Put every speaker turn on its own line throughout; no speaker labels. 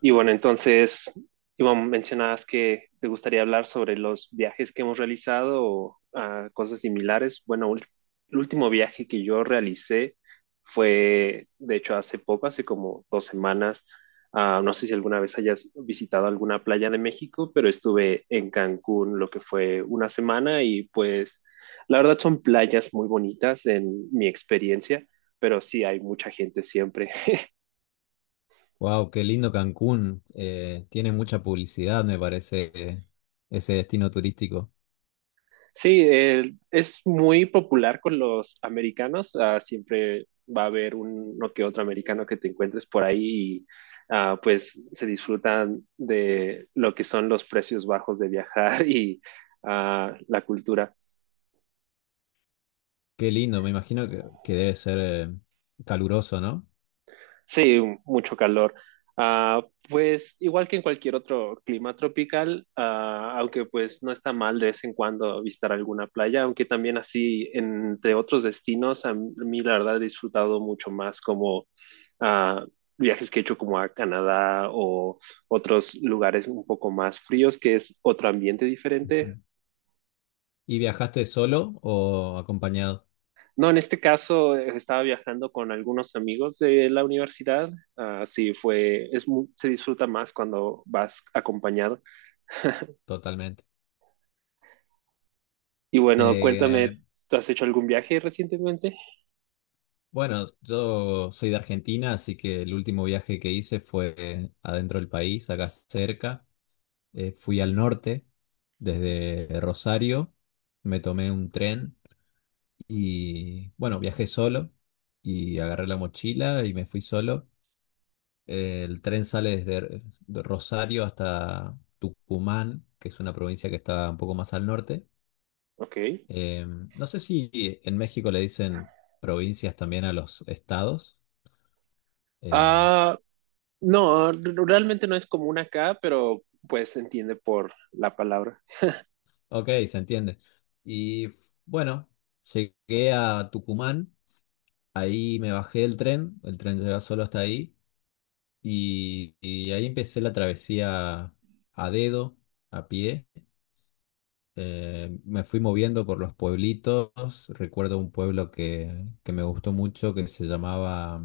Y bueno, entonces, Iván, mencionabas que te gustaría hablar sobre los viajes que hemos realizado o cosas similares. El último viaje que yo realicé fue, de hecho, hace poco, hace como dos semanas. No sé si alguna vez hayas visitado alguna playa de México, pero estuve en Cancún lo que fue una semana y pues la verdad son playas muy bonitas en mi experiencia, pero sí hay mucha gente siempre.
Wow, qué lindo Cancún. Tiene mucha publicidad, me parece. Ese destino turístico.
Sí, es muy popular con los americanos. Ah, siempre va a haber uno que otro americano que te encuentres por ahí y pues se disfrutan de lo que son los precios bajos de viajar la cultura.
Qué lindo, me imagino que debe ser caluroso, ¿no?
Sí, mucho calor. Ah, pues igual que en cualquier otro clima tropical, aunque pues no está mal de vez en cuando visitar alguna playa, aunque también así entre otros destinos, a mí la verdad he disfrutado mucho más como ah, viajes que he hecho como a Canadá o otros lugares un poco más fríos, que es otro ambiente
Ujú.
diferente.
¿Y viajaste solo o acompañado?
No, en este caso estaba viajando con algunos amigos de la universidad. Se disfruta más cuando vas acompañado.
Totalmente.
Y bueno, cuéntame,
Eh,
¿tú has hecho algún viaje recientemente?
bueno, yo soy de Argentina, así que el último viaje que hice fue adentro del país, acá cerca. Fui al norte, desde Rosario, me tomé un tren. Y bueno, viajé solo y agarré la mochila y me fui solo. El tren sale desde de Rosario hasta Tucumán, que es una provincia que está un poco más al norte.
Ok.
Eh, no sé si en México le dicen provincias también a los estados. Eh,
Ah, no, realmente no es común acá, pero pues se entiende por la palabra.
ok, se entiende. Y f- bueno, llegué a Tucumán, ahí me bajé del tren, el tren llega solo hasta ahí. Y ahí empecé la travesía a dedo, a pie. Me fui moviendo por los pueblitos. Recuerdo un pueblo que me gustó mucho que se llamaba,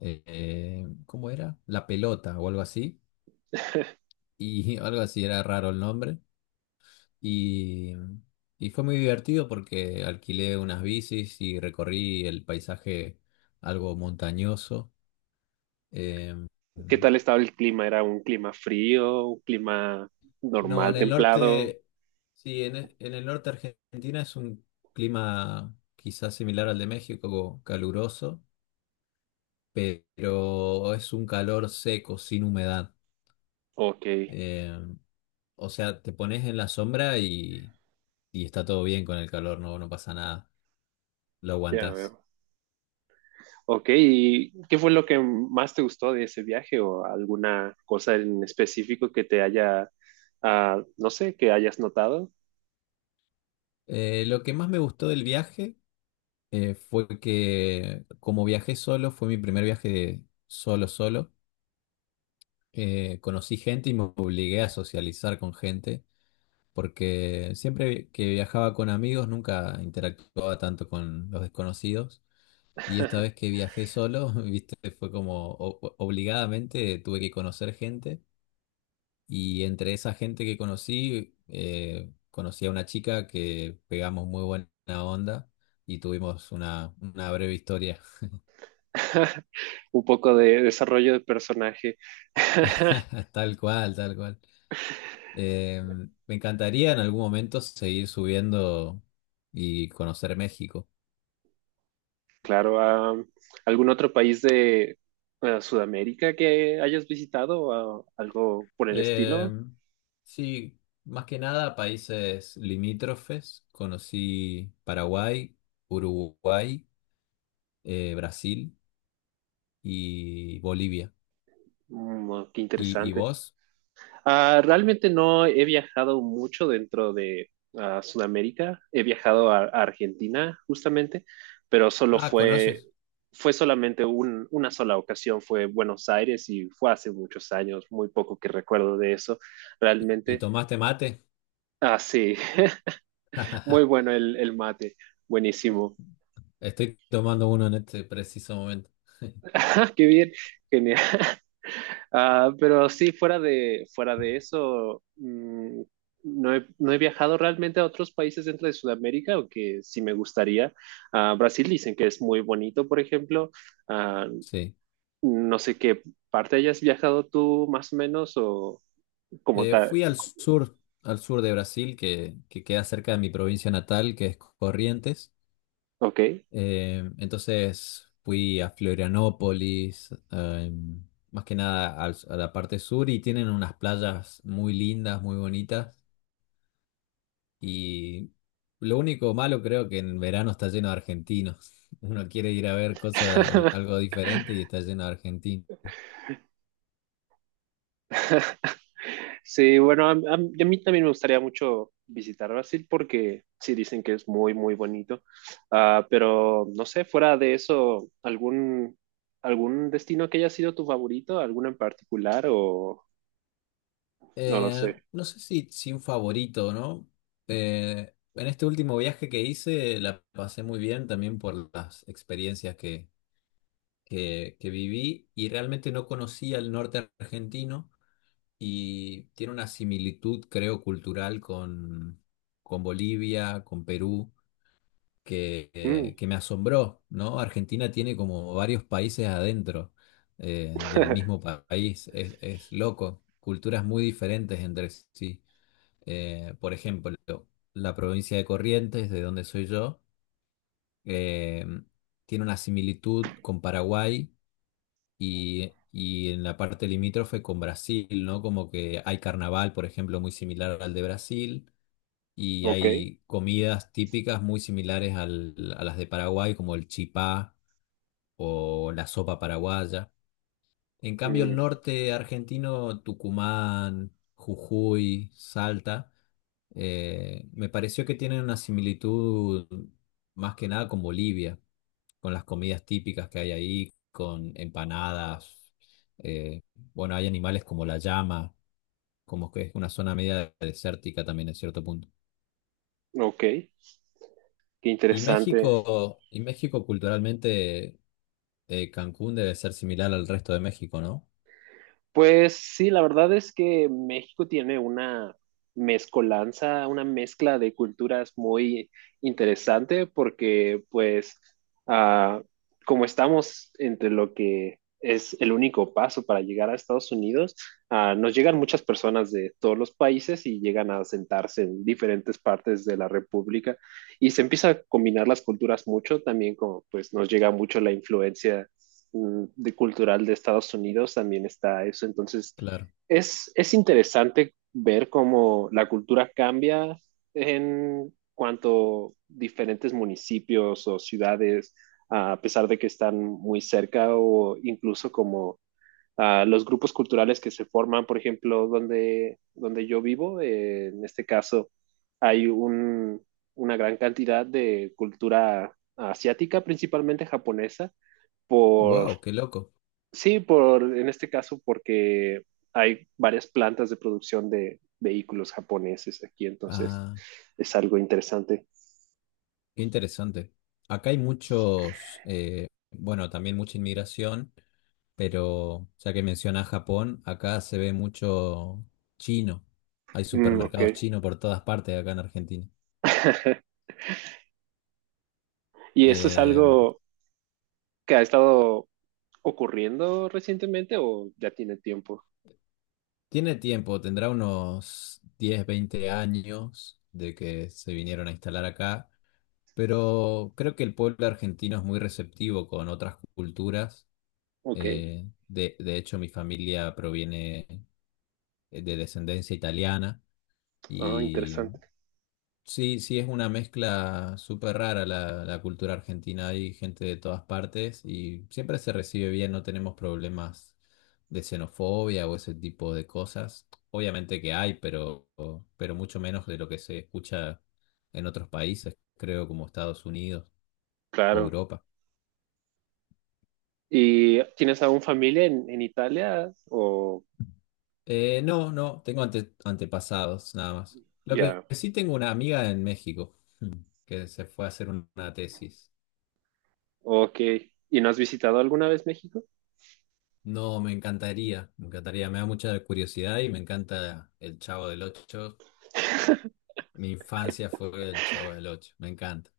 ¿cómo era? La Pelota o algo así. Y algo así, era raro el nombre. Y, y fue muy divertido porque alquilé unas bicis y recorrí el paisaje algo montañoso. Em,
¿Qué tal estaba el clima? ¿Era un clima frío, un clima
No,
normal,
en el
templado?
norte, sí, en el norte de Argentina es un clima quizás similar al de México, caluroso, pero es un calor seco, sin humedad.
Ok,
Eh, o sea, te pones en la sombra y está todo bien con el calor, no, no pasa nada, lo
ya
aguantás.
veo. Ok, ¿y qué fue lo que más te gustó de ese viaje o alguna cosa en específico que te haya, no sé, que hayas notado?
Lo que más me gustó del viaje fue que como viajé solo, fue mi primer viaje de solo, solo. Conocí gente y me obligué a socializar con gente, porque siempre que viajaba con amigos nunca interactuaba tanto con los desconocidos. Y esta vez que viajé solo, viste, fue como obligadamente tuve que conocer gente. Y entre esa gente que conocí, conocí a una chica que pegamos muy buena onda y tuvimos una breve historia.
Un poco de desarrollo de personaje.
Tal cual, tal cual. Eh, Me encantaría en algún momento seguir subiendo y conocer México.
Claro, ¿algún otro país de Sudamérica que hayas visitado o algo por el
Eh,
estilo?
sí, más que nada países limítrofes. Conocí Paraguay, Uruguay, Brasil y Bolivia.
Mm, qué
Y
interesante.
vos?
Realmente no he viajado mucho dentro de Sudamérica. He viajado a Argentina, justamente, pero solo
Ah,
fue,
¿conoces?
fue solamente una sola ocasión, fue Buenos Aires y fue hace muchos años, muy poco que recuerdo de eso,
¿Y
realmente.
tomaste mate?
Ah, sí, muy bueno el mate, buenísimo.
Estoy tomando uno en este preciso momento.
Ah, qué bien, genial. Pero sí, fuera de eso, mm, no he, no he viajado realmente a otros países dentro de Sudamérica, aunque sí me gustaría. Brasil dicen que es muy bonito, por ejemplo. Ah,
Sí.
no sé qué parte hayas viajado tú más o menos o como tal.
Fui al sur de Brasil, que queda cerca de mi provincia natal, que es Corrientes.
Ok.
Entonces fui a Florianópolis, más que nada a la parte sur y tienen unas playas muy lindas, muy bonitas. Y lo único malo creo que en verano está lleno de argentinos. Uno quiere ir a ver cosas, algo diferente y está lleno de argentinos.
Sí, bueno, a mí también me gustaría mucho visitar Brasil porque sí dicen que es muy, muy bonito. Pero no sé, fuera de eso, ¿algún, algún destino que haya sido tu favorito? ¿Alguno en particular o no lo sé?
No sé si, si un favorito, ¿no? En este último viaje que hice la pasé muy bien también por las experiencias que viví y realmente no conocía el norte argentino y tiene una similitud, creo, cultural con Bolivia, con Perú,
Mm,
que me asombró, ¿no? Argentina tiene como varios países adentro del mismo país, es loco, culturas muy diferentes entre sí. Por ejemplo, la provincia de Corrientes, de donde soy yo, eh, tiene una similitud con Paraguay y en la parte limítrofe con Brasil, ¿no? Como que hay carnaval, por ejemplo, muy similar al de Brasil, y
ok,
hay comidas típicas muy similares a las de Paraguay, como el chipá o la sopa paraguaya. En cambio, el
mm,
norte argentino, Tucumán, Jujuy, Salta, me pareció que tienen una similitud más que nada con Bolivia, con las comidas típicas que hay ahí, con empanadas. eh, bueno, hay animales como la llama, como que es una zona media desértica también en cierto punto.
ok, qué interesante.
Y México culturalmente, Cancún debe ser similar al resto de México, ¿no?
Pues sí, la verdad es que México tiene una mezcolanza, una mezcla de culturas muy interesante porque pues ah, como estamos entre lo que es el único paso para llegar a Estados Unidos, nos llegan muchas personas de todos los países y llegan a sentarse en diferentes partes de la República y se empieza a combinar las culturas mucho, también como pues nos llega mucho la influencia mm, de cultural de Estados Unidos también está eso. Entonces,
Claro.
es interesante ver cómo la cultura cambia en cuanto diferentes municipios o ciudades, a pesar de que están muy cerca o incluso como los grupos culturales que se forman, por ejemplo, donde, donde yo vivo, en este caso hay un, una gran cantidad de cultura asiática, principalmente japonesa, por.
Wow, qué loco.
Sí, por, en este caso porque hay varias plantas de producción de vehículos japoneses aquí, entonces
Ah,
es algo interesante.
qué interesante. Acá hay muchos, bueno, también mucha inmigración, pero ya que mencionas Japón, acá se ve mucho chino. Hay
Mm, ok.
supermercados chinos por todas partes acá en Argentina.
¿Y eso es
Eh,
algo que ha estado ocurriendo recientemente o ya tiene tiempo?
Tiene tiempo, tendrá unos 10, 20 años de que se vinieron a instalar acá, pero creo que el pueblo argentino es muy receptivo con otras culturas.
Ok,
De hecho, mi familia proviene de descendencia italiana y
interesante,
sí, sí, es una mezcla súper rara la cultura argentina. Hay gente de todas partes y siempre se recibe bien, no tenemos problemas de xenofobia o ese tipo de cosas. Obviamente que hay, pero mucho menos de lo que se escucha en otros países, creo, como Estados Unidos o
claro.
Europa.
¿Y tienes aún familia en Italia o
No, tengo antepasados nada más. Lo que
ya?
sí, tengo una amiga en México que se fue a hacer una tesis.
Ok. ¿Y no has visitado alguna vez México?
No, me encantaría, me encantaría, me da mucha curiosidad y me encanta el Chavo del Ocho. Mi infancia fue el Chavo del Ocho, me encanta.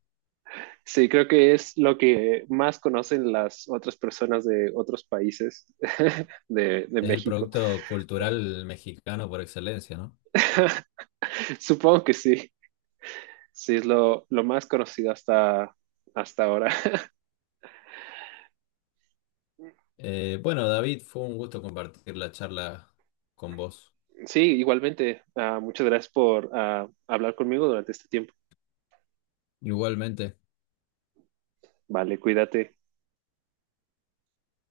Sí, creo que es lo que más conocen las otras personas de otros países de
Es el
México.
producto cultural mexicano por excelencia, ¿no?
Supongo que sí, sí, es lo más conocido hasta, hasta ahora.
Bueno, David, fue un gusto compartir la charla con vos.
Sí, igualmente, muchas gracias por hablar conmigo durante este tiempo.
Igualmente.
Vale, cuídate.